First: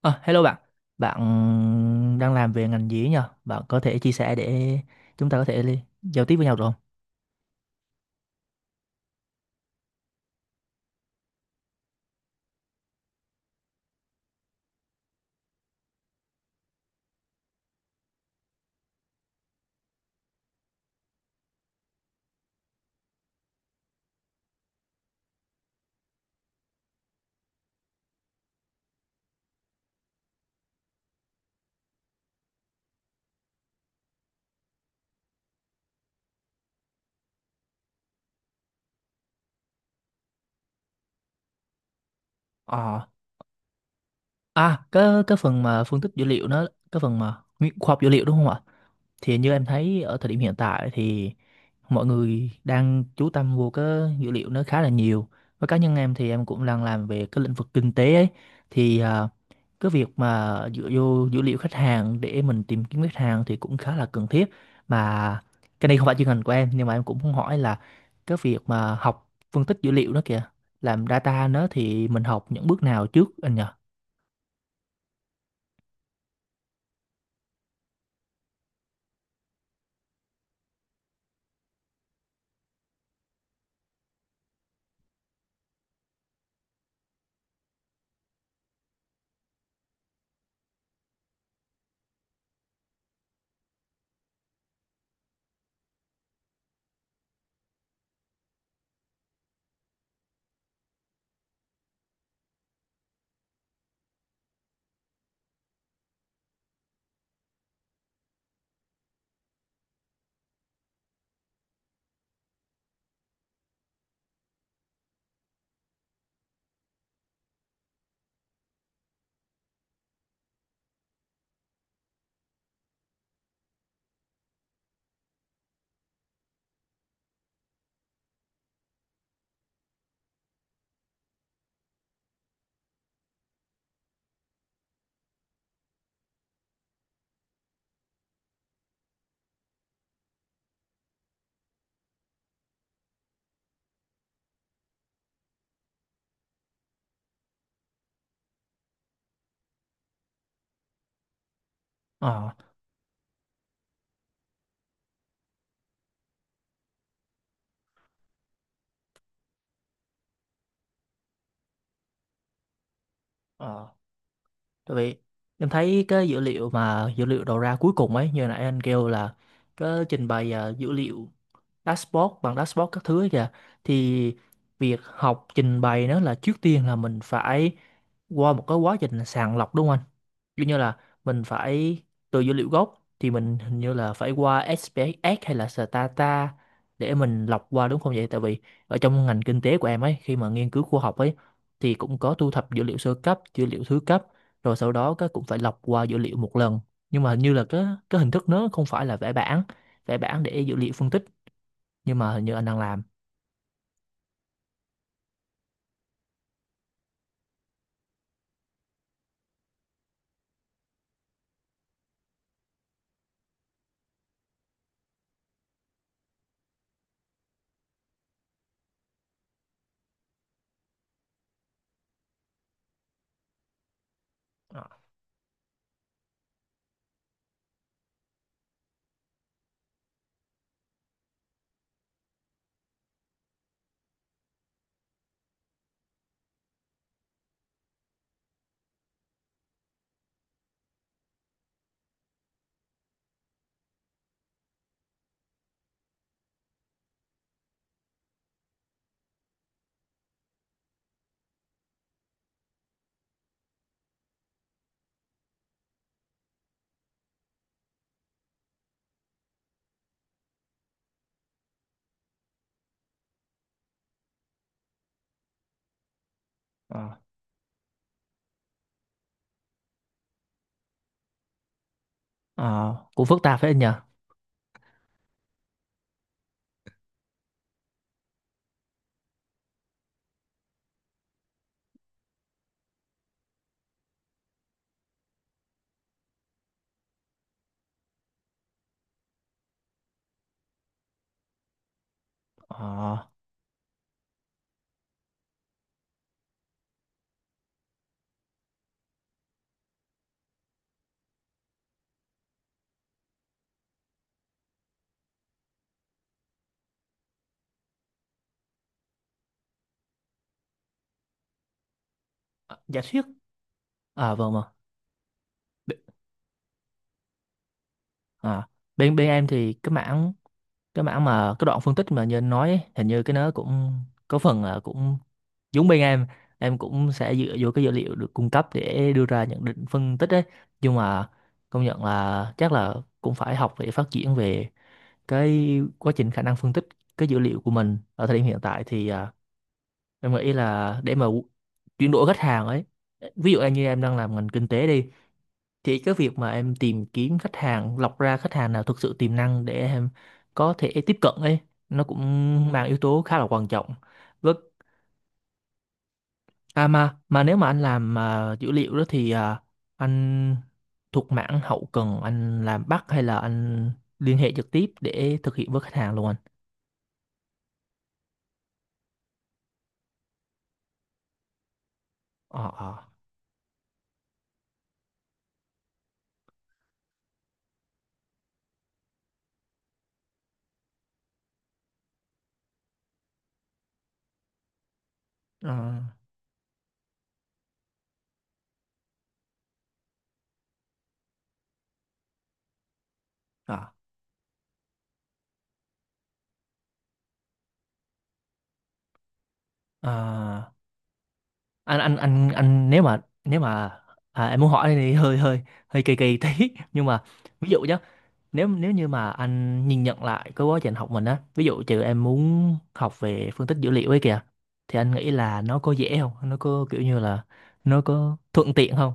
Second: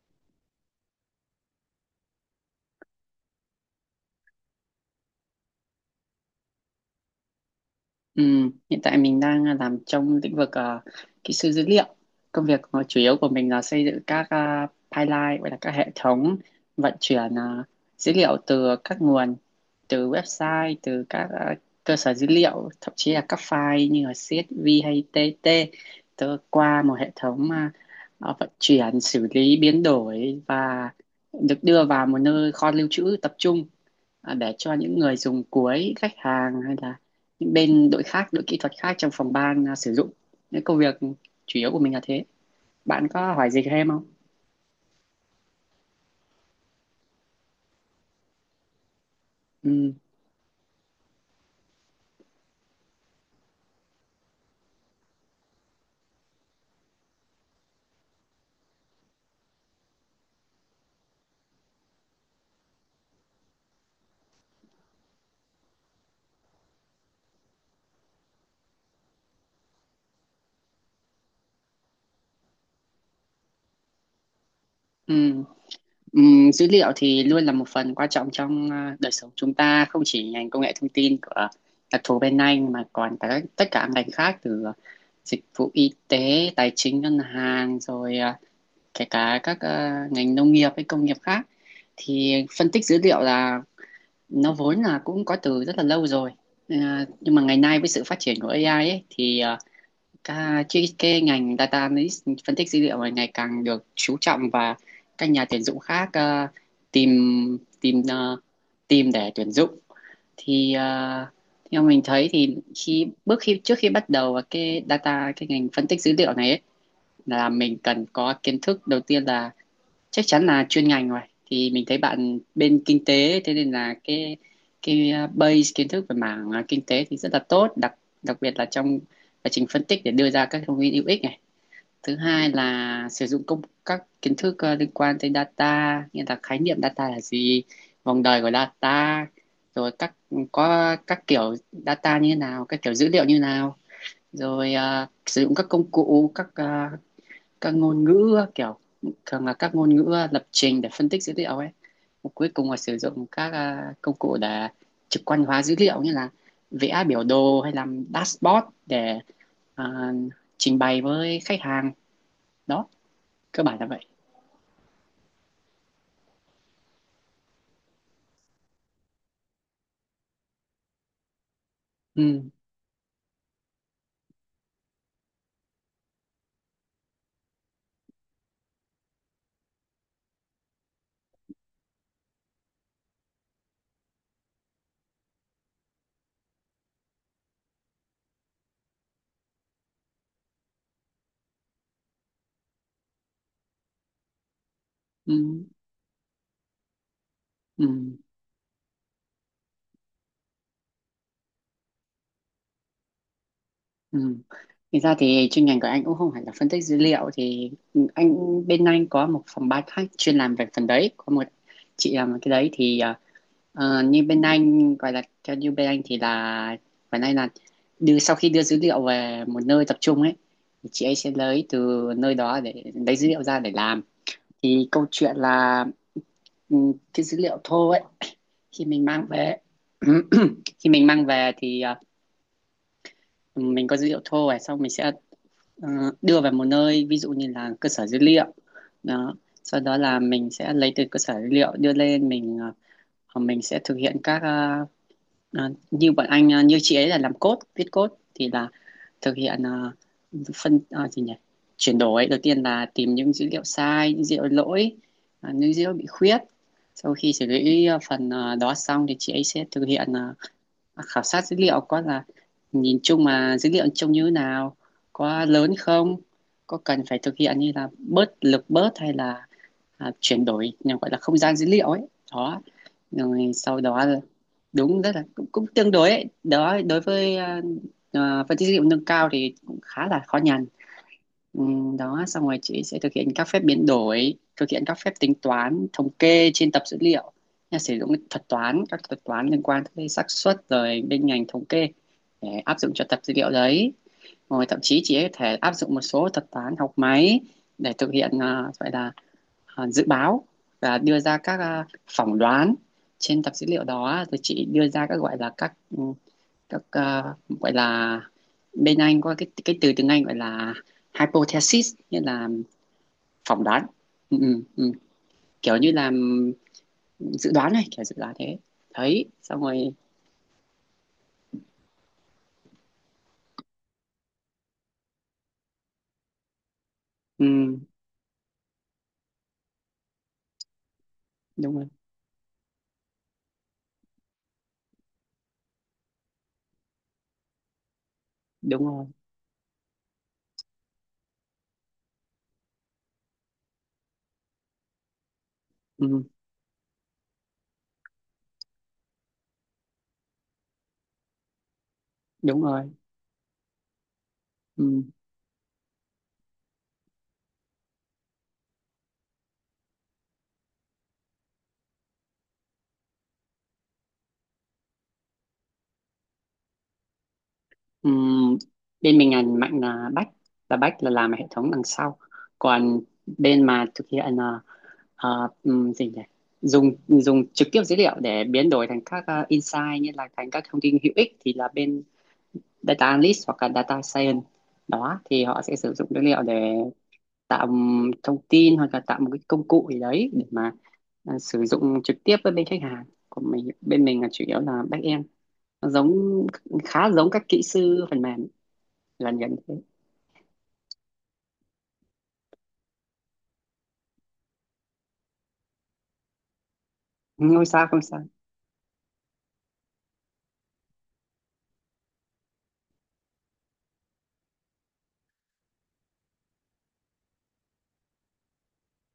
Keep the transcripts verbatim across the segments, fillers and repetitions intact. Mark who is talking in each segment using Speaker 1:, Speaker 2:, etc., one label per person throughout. Speaker 1: Ờ, Hello bạn, bạn đang làm về ngành gì ấy nhờ? Bạn có thể chia sẻ để chúng ta có thể li- giao tiếp với nhau được không?
Speaker 2: Ừ, hiện tại mình đang làm trong lĩnh vực ờ, kỹ sư dữ liệu. Công việc mà chủ yếu của mình là xây dựng các ờ, pipeline, gọi là các hệ thống vận chuyển ờ, dữ liệu từ các nguồn, từ website, từ các ờ, cơ sở dữ liệu, thậm chí là các file như là xê ét vê hay tê tê, từ qua một hệ thống ờ, ờ, vận chuyển, xử lý, biến đổi và được đưa vào một nơi kho lưu trữ tập trung, à, để cho những người dùng cuối, khách hàng hay là những bên đội khác, đội kỹ thuật khác trong phòng ban à, sử dụng. Cái công việc chủ yếu của mình là thế.
Speaker 1: Ờ,
Speaker 2: Bạn có hỏi gì thêm không?
Speaker 1: à, cái cái phần mà phân tích dữ liệu nó, cái phần mà nguyên- khoa học dữ liệu đúng không ạ? Thì như em
Speaker 2: Ừ.
Speaker 1: thấy ở thời điểm hiện tại thì mọi người đang chú tâm vô cái dữ liệu nó khá là nhiều, với cá nhân em thì em cũng đang làm về cái lĩnh vực kinh tế ấy, thì à, cái việc mà dựa vô dữ liệu khách hàng để mình tìm kiếm khách hàng thì cũng khá là cần thiết. Mà cái này không phải chuyên ngành của em nhưng mà em cũng muốn hỏi là cái việc mà học phân tích dữ liệu đó kìa, làm data nó thì mình học những bước nào trước anh nhỉ?
Speaker 2: Ừ. Ừm, dữ liệu thì luôn là một phần quan trọng trong à, đời sống chúng ta, không chỉ ngành công nghệ thông tin của đặc thù bên anh mà còn cả các- tất cả các ngành khác, từ ờ, dịch vụ y tế, tài chính, ngân hàng, rồi à, kể cả các à, ngành nông nghiệp hay công nghiệp khác. Thì phân tích dữ liệu là, nó vốn là cũng có từ rất là lâu rồi. À, nhưng mà ngày nay với sự phát triển của ây ai ấy, thì ờ, Cả, chứ cái ngành data analyst, phân tích dữ liệu này ngày càng được chú trọng, và các nhà tuyển dụng khác ờ, tìm tìm ờ, tìm để tuyển dụng. Thì ờ, theo mình thấy thì khi bước khi trước khi bắt đầu vào cái data cái ngành phân tích dữ liệu này ấy, là mình cần có kiến thức đầu tiên là chắc chắn là chuyên ngành rồi. Thì mình thấy bạn bên kinh tế, thế nên là cái cái uh, base kiến thức về mảng uh, kinh tế thì rất là tốt, đặc đặc biệt là trong quá trình phân tích để đưa ra các thông tin hữu ích này. Thứ hai là sử dụng công các kiến thức ờ, liên quan tới data, như là khái niệm data là gì, vòng đời của data, rồi các có các kiểu data như thế nào, các kiểu dữ liệu như thế nào, rồi ờ, sử dụng các công cụ, các ờ, các ngôn ngữ, kiểu thường là các ngôn ngữ ờ, lập trình để phân tích dữ liệu ấy. Và cuối
Speaker 1: Ờ.
Speaker 2: cùng là sử dụng các ờ, công cụ để trực quan hóa dữ liệu, như là vẽ biểu đồ hay làm dashboard để à, trình bày với khách hàng. Đó, cơ bản là
Speaker 1: Ờ.
Speaker 2: vậy.
Speaker 1: Tại vì em thấy cái dữ liệu mà dữ liệu đầu ra cuối cùng ấy như nãy anh kêu là cái trình bày à, dữ liệu dashboard
Speaker 2: Ừ,
Speaker 1: bằng dashboard các thứ ấy kìa, thì việc học trình bày nó là trước tiên là mình phải qua một cái quá trình sàng lọc đúng không anh? Kiểu như là mình phải từ dữ liệu gốc thì mình hình như là phải qua ét pê ét xê hay là Stata để mình lọc qua đúng không vậy? Tại vì ở trong ngành kinh tế của em ấy khi mà nghiên cứu khoa học ấy thì cũng có thu thập dữ liệu sơ cấp, dữ liệu thứ cấp rồi sau đó các
Speaker 2: ừ,
Speaker 1: cũng phải lọc qua dữ liệu một lần. Nhưng mà hình như là cái
Speaker 2: ừ,
Speaker 1: cái hình thức nó không phải là vẽ bảng, vẽ bảng để dữ liệu phân tích, nhưng mà hình như anh đang làm.
Speaker 2: ừ. Thì ra thì chuyên ngành của anh cũng không phải là phân tích dữ liệu, thì anh bên anh có một phòng ban khác chuyên làm về phần đấy, có một chị làm cái đấy. Thì à, ờ, như bên anh gọi là, theo như bên anh thì là bên anh là đưa, sau khi đưa dữ liệu về một nơi tập trung ấy thì chị ấy sẽ lấy từ nơi đó để lấy dữ liệu ra để làm.
Speaker 1: Ờ,
Speaker 2: Thì câu chuyện là, ừ, cái dữ liệu thô ấy khi mình mang về khi mình mang về thì à, mình có dữ liệu thô này, xong mình sẽ ờ, đưa về một nơi, ví dụ như là cơ sở dữ liệu. Đó, sau đó là mình sẽ lấy từ cơ sở dữ liệu đưa lên, mình ờ, mình sẽ thực hiện các ờ, ờ, như bọn anh ờ, như chị ấy là làm code, viết code, thì là thực hiện ờ, phân ờ, gì nhỉ chuyển đổi. Đầu tiên là tìm những dữ liệu sai, những dữ liệu lỗi, ờ, những dữ liệu bị khuyết. Sau khi xử lý ờ, phần ờ, đó xong thì chị ấy sẽ thực hiện ờ, khảo sát dữ liệu, có là nhìn chung mà dữ liệu trông như thế nào, có lớn không, có cần
Speaker 1: ờ,
Speaker 2: phải thực hiện như là bớt lực bớt hay là à, chuyển đổi nhà gọi là không gian dữ liệu ấy. Đó
Speaker 1: ờ, Cũng phức
Speaker 2: rồi
Speaker 1: tạp phải anh
Speaker 2: sau
Speaker 1: nhờ.
Speaker 2: đó, đúng rất là cũng, cũng tương đối ấy. Đó, đối với à, à, phân tích dữ liệu nâng cao thì cũng khá là khó nhằn. Ừ, đó xong rồi chị sẽ thực hiện các phép biến đổi, thực hiện các phép tính toán thống kê trên tập dữ liệu. Nhà sử dụng cái thuật toán, các thuật toán liên quan tới xác suất, rồi bên ngành thống kê để áp dụng cho
Speaker 1: Ờ,
Speaker 2: tập dữ liệu đấy. Rồi thậm chí chị ấy có thể áp dụng một số thuật toán học máy để thực hiện à, gọi là à, dự báo và đưa ra các à, phỏng đoán trên tập dữ liệu đó. Rồi chị đưa ra các, gọi là các, ừ, các ờ, gọi là, bên anh có cái cái từ tiếng Anh gọi là hypothesis, nghĩa là
Speaker 1: Giả thuyết.
Speaker 2: phỏng đoán.
Speaker 1: À
Speaker 2: Ừ,
Speaker 1: vâng
Speaker 2: ừ,
Speaker 1: mà.
Speaker 2: ừ. Kiểu như là ừm, dự đoán này, kiểu dự đoán thế,
Speaker 1: Ờ, Bên
Speaker 2: thấy
Speaker 1: bên em
Speaker 2: xong
Speaker 1: thì cái
Speaker 2: rồi.
Speaker 1: mảng, cái mảng mà cái đoạn phân tích mà như anh nói ấy, hình như cái nó cũng có phần là cũng giống bên em em cũng sẽ dựa vô
Speaker 2: Ừm,
Speaker 1: cái dữ liệu được cung cấp để đưa ra nhận định phân tích ấy, nhưng mà
Speaker 2: đúng
Speaker 1: công
Speaker 2: rồi,
Speaker 1: nhận là chắc là cũng phải học để phát triển về cái quá trình khả năng phân tích cái dữ liệu của mình ở thời điểm hiện tại.
Speaker 2: đúng rồi.
Speaker 1: Thì à, em nghĩ là để mà chuyển đổi khách hàng ấy, ví dụ như em đang làm ngành kinh tế đi, thì cái
Speaker 2: Ừm,
Speaker 1: việc mà em tìm kiếm khách hàng, lọc ra khách hàng nào thực sự tiềm năng để em có thể tiếp cận ấy, nó
Speaker 2: đúng
Speaker 1: cũng mang
Speaker 2: rồi.
Speaker 1: yếu tố khá là quan trọng. Với
Speaker 2: Ừm.
Speaker 1: à, mà mà nếu mà anh làm à, dữ liệu đó thì à, anh thuộc mảng hậu cần, anh làm back hay là anh liên hệ trực tiếp để thực hiện với khách hàng luôn anh?
Speaker 2: Ừm. Bên mình ngành mạnh là back, là back là làm hệ thống đằng sau.
Speaker 1: ờ ờ
Speaker 2: Còn bên mà thực hiện là ờ, ừm, gì nhỉ dùng dùng trực tiếp dữ liệu để biến đổi thành các ờ, insight, như là thành các thông tin hữu ích, thì là bên data analyst hoặc là data science. Đó, thì họ
Speaker 1: ờ
Speaker 2: sẽ sử dụng dữ liệu để tạo thông tin hoặc là tạo một cái công cụ gì đấy để mà à, sử dụng trực tiếp với bên khách hàng của mình.
Speaker 1: ờ
Speaker 2: Bên mình là chủ yếu là back end. Nó giống, khá giống các kỹ sư phần mềm, gần gần thế.
Speaker 1: ờ. anh anh anh anh nếu mà nếu mà à, em muốn hỏi này hơi hơi hơi kỳ kỳ tí nhưng mà
Speaker 2: Không
Speaker 1: ví dụ
Speaker 2: sao,
Speaker 1: nhá,
Speaker 2: không sao.
Speaker 1: nếu nếu như mà anh nhìn nhận lại cái quá trình học mình á, ví dụ trừ em muốn học về phân tích dữ liệu ấy kìa, thì anh nghĩ là nó có dễ không, nó có kiểu như là nó có thuận tiện không?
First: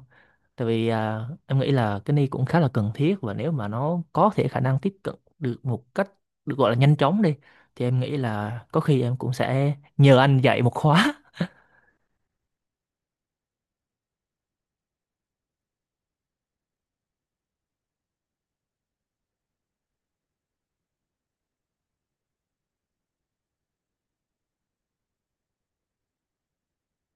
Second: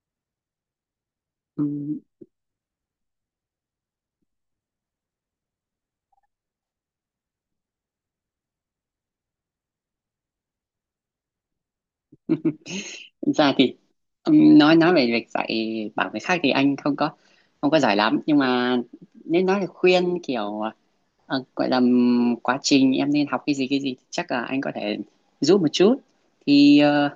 Speaker 1: Tại vì à, em nghĩ
Speaker 2: Ừm.
Speaker 1: là cái này cũng khá là cần thiết, và nếu mà nó có thể khả năng tiếp cận được một cách được gọi là nhanh chóng đi, thì em nghĩ là có khi em cũng sẽ nhờ anh dạy một khóa.
Speaker 2: Thực ra thì ừm, nói nói về việc dạy bảo người khác thì anh không có không có giỏi lắm. Nhưng mà nếu nói là khuyên kiểu, ờ, gọi là ừm, quá trình em nên học cái gì, cái gì, thì chắc là anh có thể giúp một chút. Thì ờ,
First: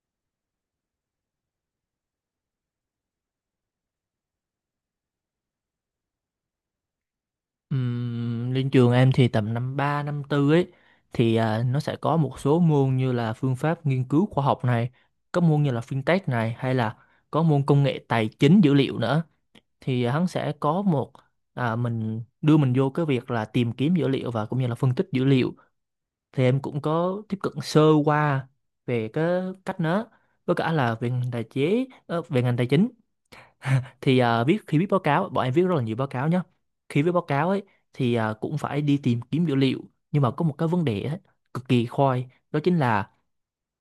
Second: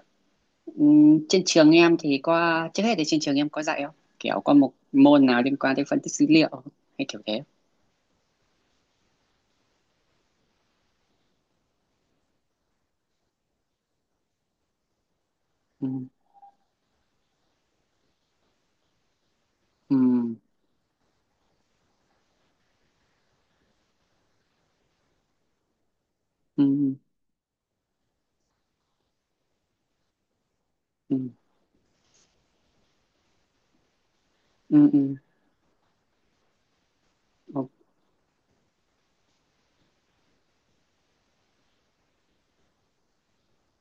Speaker 2: ừm, trên trường em thì có, trước hết thì trên trường em có dạy không, kiểu có một môn nào liên quan tới phân tích dữ liệu hay kiểu thế?
Speaker 1: Ừm, lên trường em thì tầm năm ba năm tư ấy thì à, nó sẽ có một số môn như là phương pháp nghiên cứu khoa học này, có môn như là
Speaker 2: Ừ,
Speaker 1: fintech này, hay là có môn công nghệ tài chính dữ liệu nữa,
Speaker 2: ừ,
Speaker 1: thì hắn sẽ có một à, mình đưa mình vô cái việc là tìm kiếm dữ liệu và cũng như là phân tích dữ liệu, thì em
Speaker 2: ừ,
Speaker 1: cũng có tiếp cận sơ qua về cái cách nó, với cả là về
Speaker 2: ừ,
Speaker 1: ngành tài chế ờ, về ngành tài chính. Thì à, viết khi viết
Speaker 2: ừ,
Speaker 1: báo
Speaker 2: ừ,
Speaker 1: cáo bọn em viết rất là nhiều báo cáo nhá. Khi viết báo cáo ấy
Speaker 2: ừ,
Speaker 1: thì à, cũng phải đi tìm kiếm dữ liệu, nhưng mà có một cái vấn đề ấy, cực kỳ khoai đó chính là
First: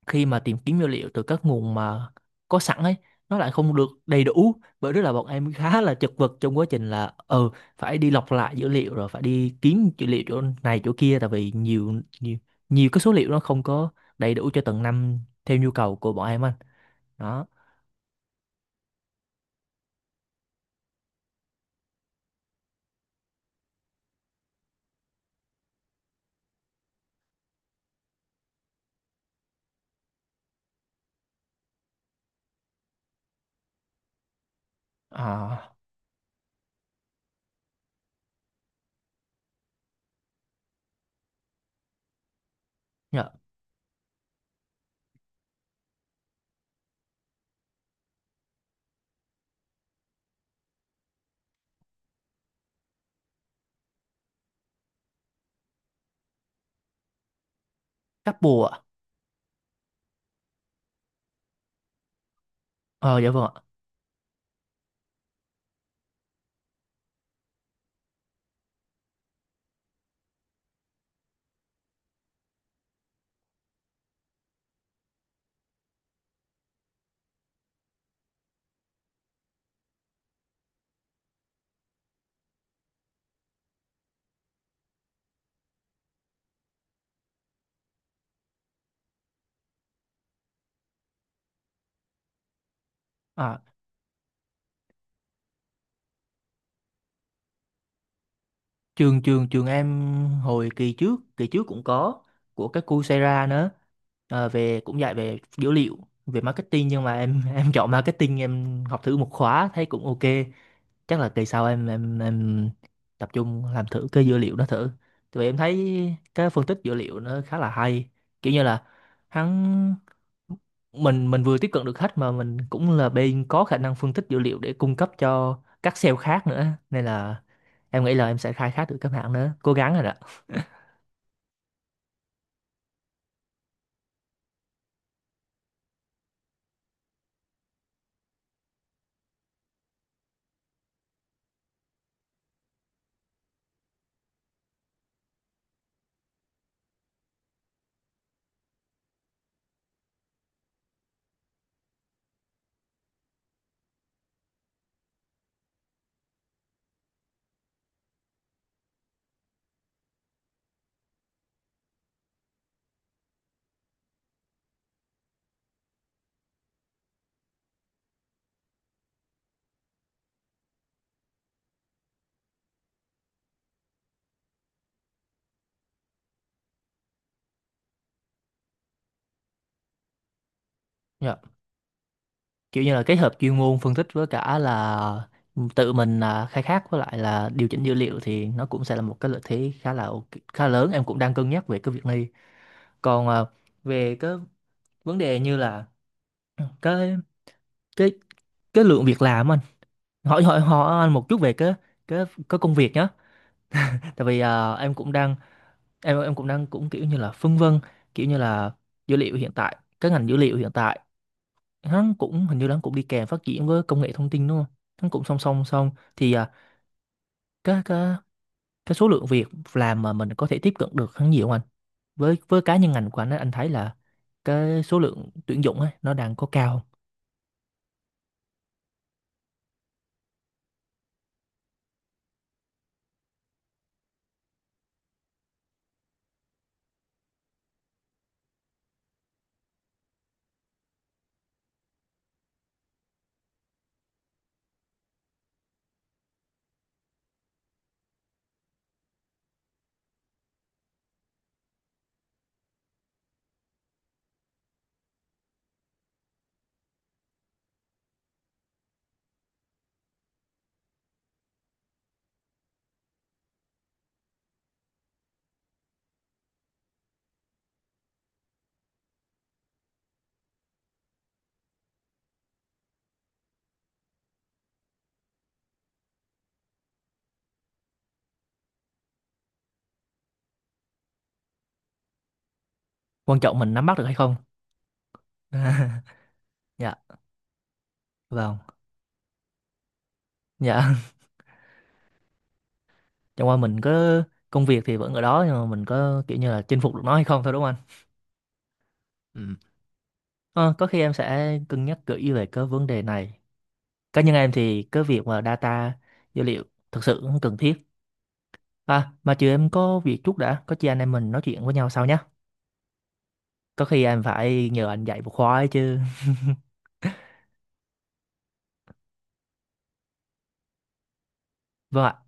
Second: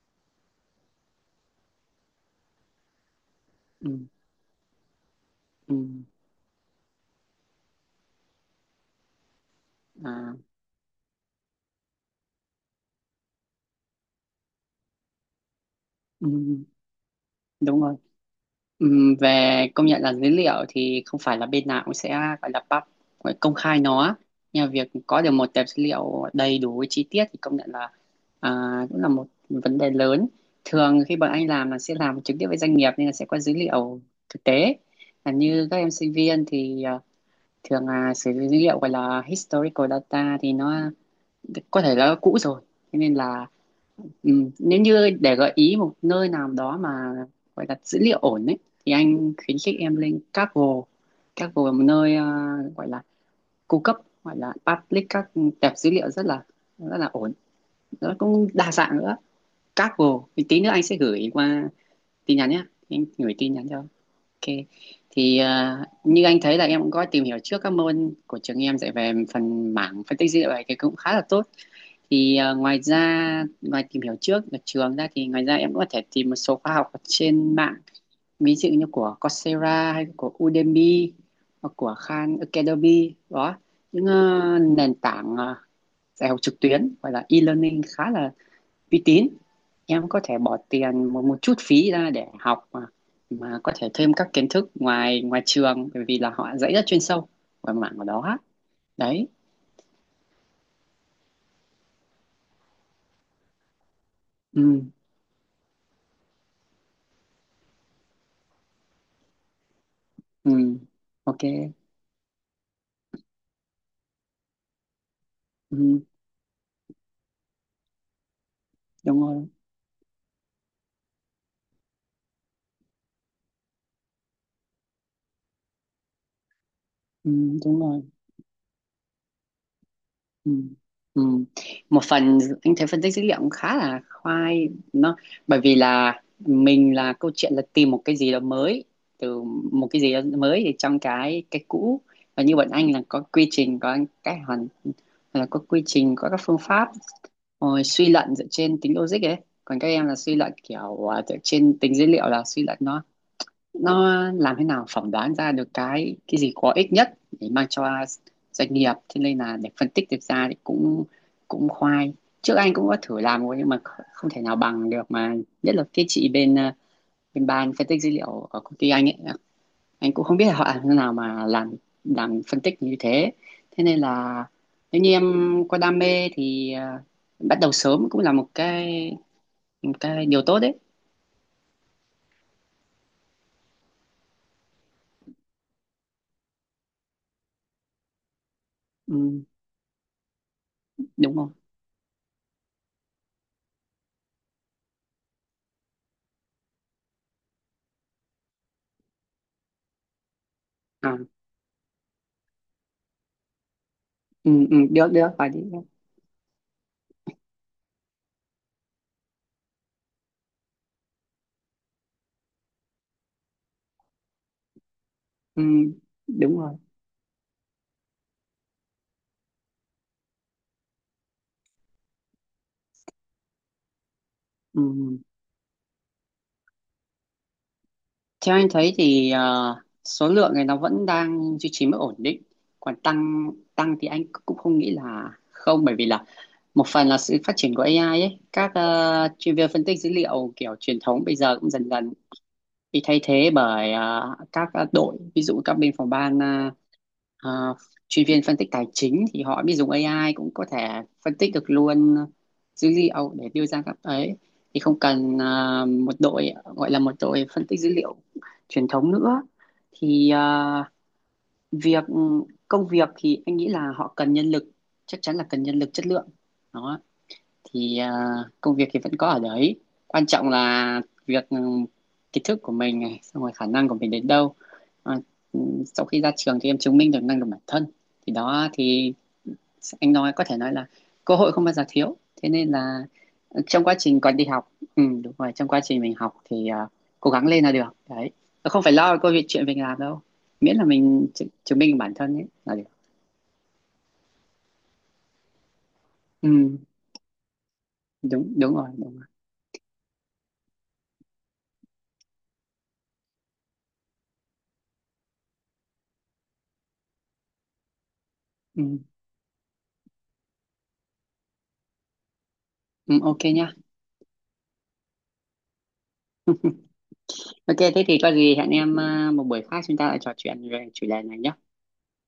Speaker 1: khi mà tìm kiếm dữ liệu từ các nguồn mà có sẵn ấy, nó lại không được
Speaker 2: ừ,
Speaker 1: đầy đủ. Bởi đó là bọn em
Speaker 2: ừ,
Speaker 1: khá là chật vật trong quá trình là ừ, phải đi lọc lại dữ liệu rồi phải đi kiếm dữ liệu
Speaker 2: à,
Speaker 1: chỗ này chỗ kia, tại vì nhiều nhiều nhiều cái số liệu nó không có đầy đủ cho từng năm theo nhu cầu của bọn em anh.
Speaker 2: ừ,
Speaker 1: Đó,
Speaker 2: đúng rồi. Ừm, về, công nhận là dữ liệu thì không phải là bên nào cũng sẽ gọi là pub gọi là công khai nó. Nhưng mà việc có được một tập dữ liệu đầy đủ với chi tiết thì công nhận là à, cũng là một vấn đề lớn. Thường khi bọn anh làm là sẽ làm trực tiếp với doanh nghiệp, nên là sẽ có dữ liệu thực tế. Là như
Speaker 1: à,
Speaker 2: các em sinh viên thì à, thường là sử dụng dữ liệu gọi là historical data, thì nó có thể là cũ rồi. Thế nên
Speaker 1: dạ.
Speaker 2: là, ừ, nếu như để gợi ý một nơi nào đó mà gọi là dữ liệu ổn ấy thì anh khuyến khích em lên Kaggle. Kaggle là một nơi ờ, gọi là cung cấp, gọi là public các tệp dữ liệu rất là rất là ổn, nó cũng
Speaker 1: Couple
Speaker 2: đa
Speaker 1: ạ.
Speaker 2: dạng nữa. Kaggle thì tí nữa anh sẽ gửi qua tin nhắn nhé, anh
Speaker 1: Ờ dạ
Speaker 2: gửi
Speaker 1: vâng
Speaker 2: tin
Speaker 1: ạ.
Speaker 2: nhắn cho. Ok. Thì ờ, như anh thấy là em cũng có tìm hiểu trước các môn của trường em dạy về phần mảng phân tích dữ liệu này thì cũng khá là tốt. Thì ờ, ngoài ra ngoài tìm hiểu trước ở trường ra thì ngoài ra em cũng có thể tìm một số khóa học ở trên mạng, ví dụ như của Coursera hay của Udemy hoặc của Khan Academy. Đó, những ờ, nền tảng ờ, dạy học trực tuyến, gọi là e-learning, khá là uy tín. Em có thể bỏ tiền một một chút phí ra để học, mà mà
Speaker 1: À,
Speaker 2: có thể thêm các kiến thức ngoài ngoài trường, bởi vì là họ dạy rất chuyên sâu về mảng của đó.
Speaker 1: trường
Speaker 2: Đấy.
Speaker 1: trường trường em hồi kỳ trước kỳ trước cũng có của cái Coursera nữa. Ờ, về
Speaker 2: Ừ,
Speaker 1: cũng dạy về dữ liệu, về marketing, nhưng mà em em chọn marketing, em học thử một khóa thấy cũng ok.
Speaker 2: ừ,
Speaker 1: Chắc là
Speaker 2: ok.
Speaker 1: kỳ sau em em em tập trung làm thử cái dữ liệu đó thử, tại vì em thấy
Speaker 2: Ừ,
Speaker 1: cái phân tích dữ liệu nó khá là hay, kiểu như là
Speaker 2: đúng rồi.
Speaker 1: hắn mình mình vừa tiếp cận được khách mà mình cũng là bên có khả năng phân tích dữ liệu để cung cấp cho các sale khác nữa, nên
Speaker 2: Ừ,
Speaker 1: là
Speaker 2: đúng rồi.
Speaker 1: em nghĩ là em sẽ khai thác được các bạn nữa, cố gắng rồi đó.
Speaker 2: Ừ. Ừ. Một phần anh thấy phân tích dữ liệu cũng khá là khoai. Nó bởi vì là mình là, câu chuyện là tìm một cái gì đó mới, từ một cái gì đó mới thì trong cái cái cũ. Và như bọn anh là có quy trình, có cái hoàn là có quy trình, có các phương pháp, rồi suy luận dựa trên tính logic ấy. Còn các em là suy luận kiểu à, dựa trên tính dữ liệu, là suy luận nó nó làm thế nào phỏng đoán ra được cái cái gì có ích nhất để mang cho doanh nghiệp. Thế nên là để phân tích được ra thì cũng cũng khoai. Trước anh cũng có thử làm rồi nhưng mà kh- không thể nào bằng được mà, nhất là cái chị bên ờ, bên ban phân tích dữ liệu ở công ty anh ấy. Anh cũng không biết là họ làm thế nào mà làm làm phân tích như thế. Thế nên là nếu như em có đam mê thì ờ, bắt đầu sớm cũng là một cái, một cái điều tốt đấy.
Speaker 1: Dạ. Kiểu như là kết hợp chuyên môn phân tích với cả là tự mình là khai thác với lại là điều chỉnh dữ liệu thì nó cũng sẽ là một cái lợi
Speaker 2: Ừ,
Speaker 1: thế khá là ok- khá lớn, em cũng đang
Speaker 2: đúng
Speaker 1: cân
Speaker 2: không?
Speaker 1: nhắc về cái việc này. Còn ờ, về cái vấn đề như là ừ, cái cái cái lượng việc làm anh, hỏi hỏi hỏi anh
Speaker 2: À,
Speaker 1: một chút về cái cái cái công việc nhé. Tại vì
Speaker 2: ừ,
Speaker 1: ờ,
Speaker 2: ừ,
Speaker 1: em
Speaker 2: được
Speaker 1: cũng
Speaker 2: được,
Speaker 1: đang
Speaker 2: phải đi.
Speaker 1: em em cũng đang cũng kiểu như là phân vân. Kiểu như là dữ liệu hiện tại, cái ngành dữ liệu hiện tại, nó cũng hình như nó cũng đi kèm phát triển với công nghệ thông tin đúng không, nó cũng song
Speaker 2: Ừ,
Speaker 1: song song. Thì ờ,
Speaker 2: đúng rồi.
Speaker 1: cái cái cái số lượng việc làm mà mình có thể tiếp cận được hắn nhiều không anh? Với với cá nhân ngành của anh á, anh thấy là
Speaker 2: Ừ.
Speaker 1: cái số lượng tuyển dụng ấy nó đang có cao không?
Speaker 2: Theo anh thấy thì ờ, số lượng này nó vẫn đang duy trì mức ổn định. Còn tăng tăng thì anh cũng không nghĩ là không, bởi vì là một phần là sự phát triển của ây ai ấy, các ờ, chuyên viên phân tích dữ liệu kiểu truyền thống bây giờ cũng dần dần bị thay thế bởi ờ, các ờ, đội, ví dụ các bên phòng ban ờ, Ờ, chuyên viên phân tích tài chính thì họ biết dùng ây ai cũng có thể phân tích được luôn ờ, dữ liệu để đưa ra các ấy, thì không cần ờ, một đội, gọi là một đội phân tích dữ liệu truyền thống nữa. Thì ờ, việc công việc thì anh nghĩ là họ cần nhân lực, chắc chắn là cần nhân lực chất lượng. Đó, thì à, công việc thì vẫn có ở đấy. Quan trọng là việc, ừ, kiến thức của mình này, xong rồi khả năng của mình đến đâu. à, ừ, Sau khi ra trường thì em chứng minh được năng lực bản thân, thì đó thì anh nói, có thể nói là cơ hội không bao giờ thiếu. Thế nên là,
Speaker 1: Quan trọng mình
Speaker 2: trong
Speaker 1: nắm
Speaker 2: quá
Speaker 1: bắt được hay
Speaker 2: trình
Speaker 1: không.
Speaker 2: còn đi học, ừ, đúng rồi, trong quá trình mình học thì à,
Speaker 1: Dạ
Speaker 2: cố gắng lên là được đấy.
Speaker 1: vâng.
Speaker 2: Không phải lo câu chuyện mình làm đâu, miễn là
Speaker 1: Dạ.
Speaker 2: mình chứng chứng minh bản thân ấy là được.
Speaker 1: Chẳng qua mình có công việc thì vẫn ở đó, nhưng mà mình có kiểu như là
Speaker 2: Ừ,
Speaker 1: chinh phục được nó hay không thôi đúng không anh?
Speaker 2: đúng đúng rồi, đúng rồi.
Speaker 1: Ừ. Ờ, có khi em sẽ cân nhắc kỹ về cái vấn đề này. Cá nhân em thì cái việc mà data dữ liệu thực sự cũng cần thiết.
Speaker 2: Ừ,
Speaker 1: À mà chiều em có việc chút đã, có chi anh em mình nói chuyện với nhau sau nhé.
Speaker 2: ừ, ok nhá.
Speaker 1: Có khi em phải nhờ anh dạy một khóa ấy chứ.
Speaker 2: Ok, thế thì có gì hẹn em ờ, một buổi khác chúng ta lại trò chuyện về chủ đề này nhé.
Speaker 1: Vâng ạ.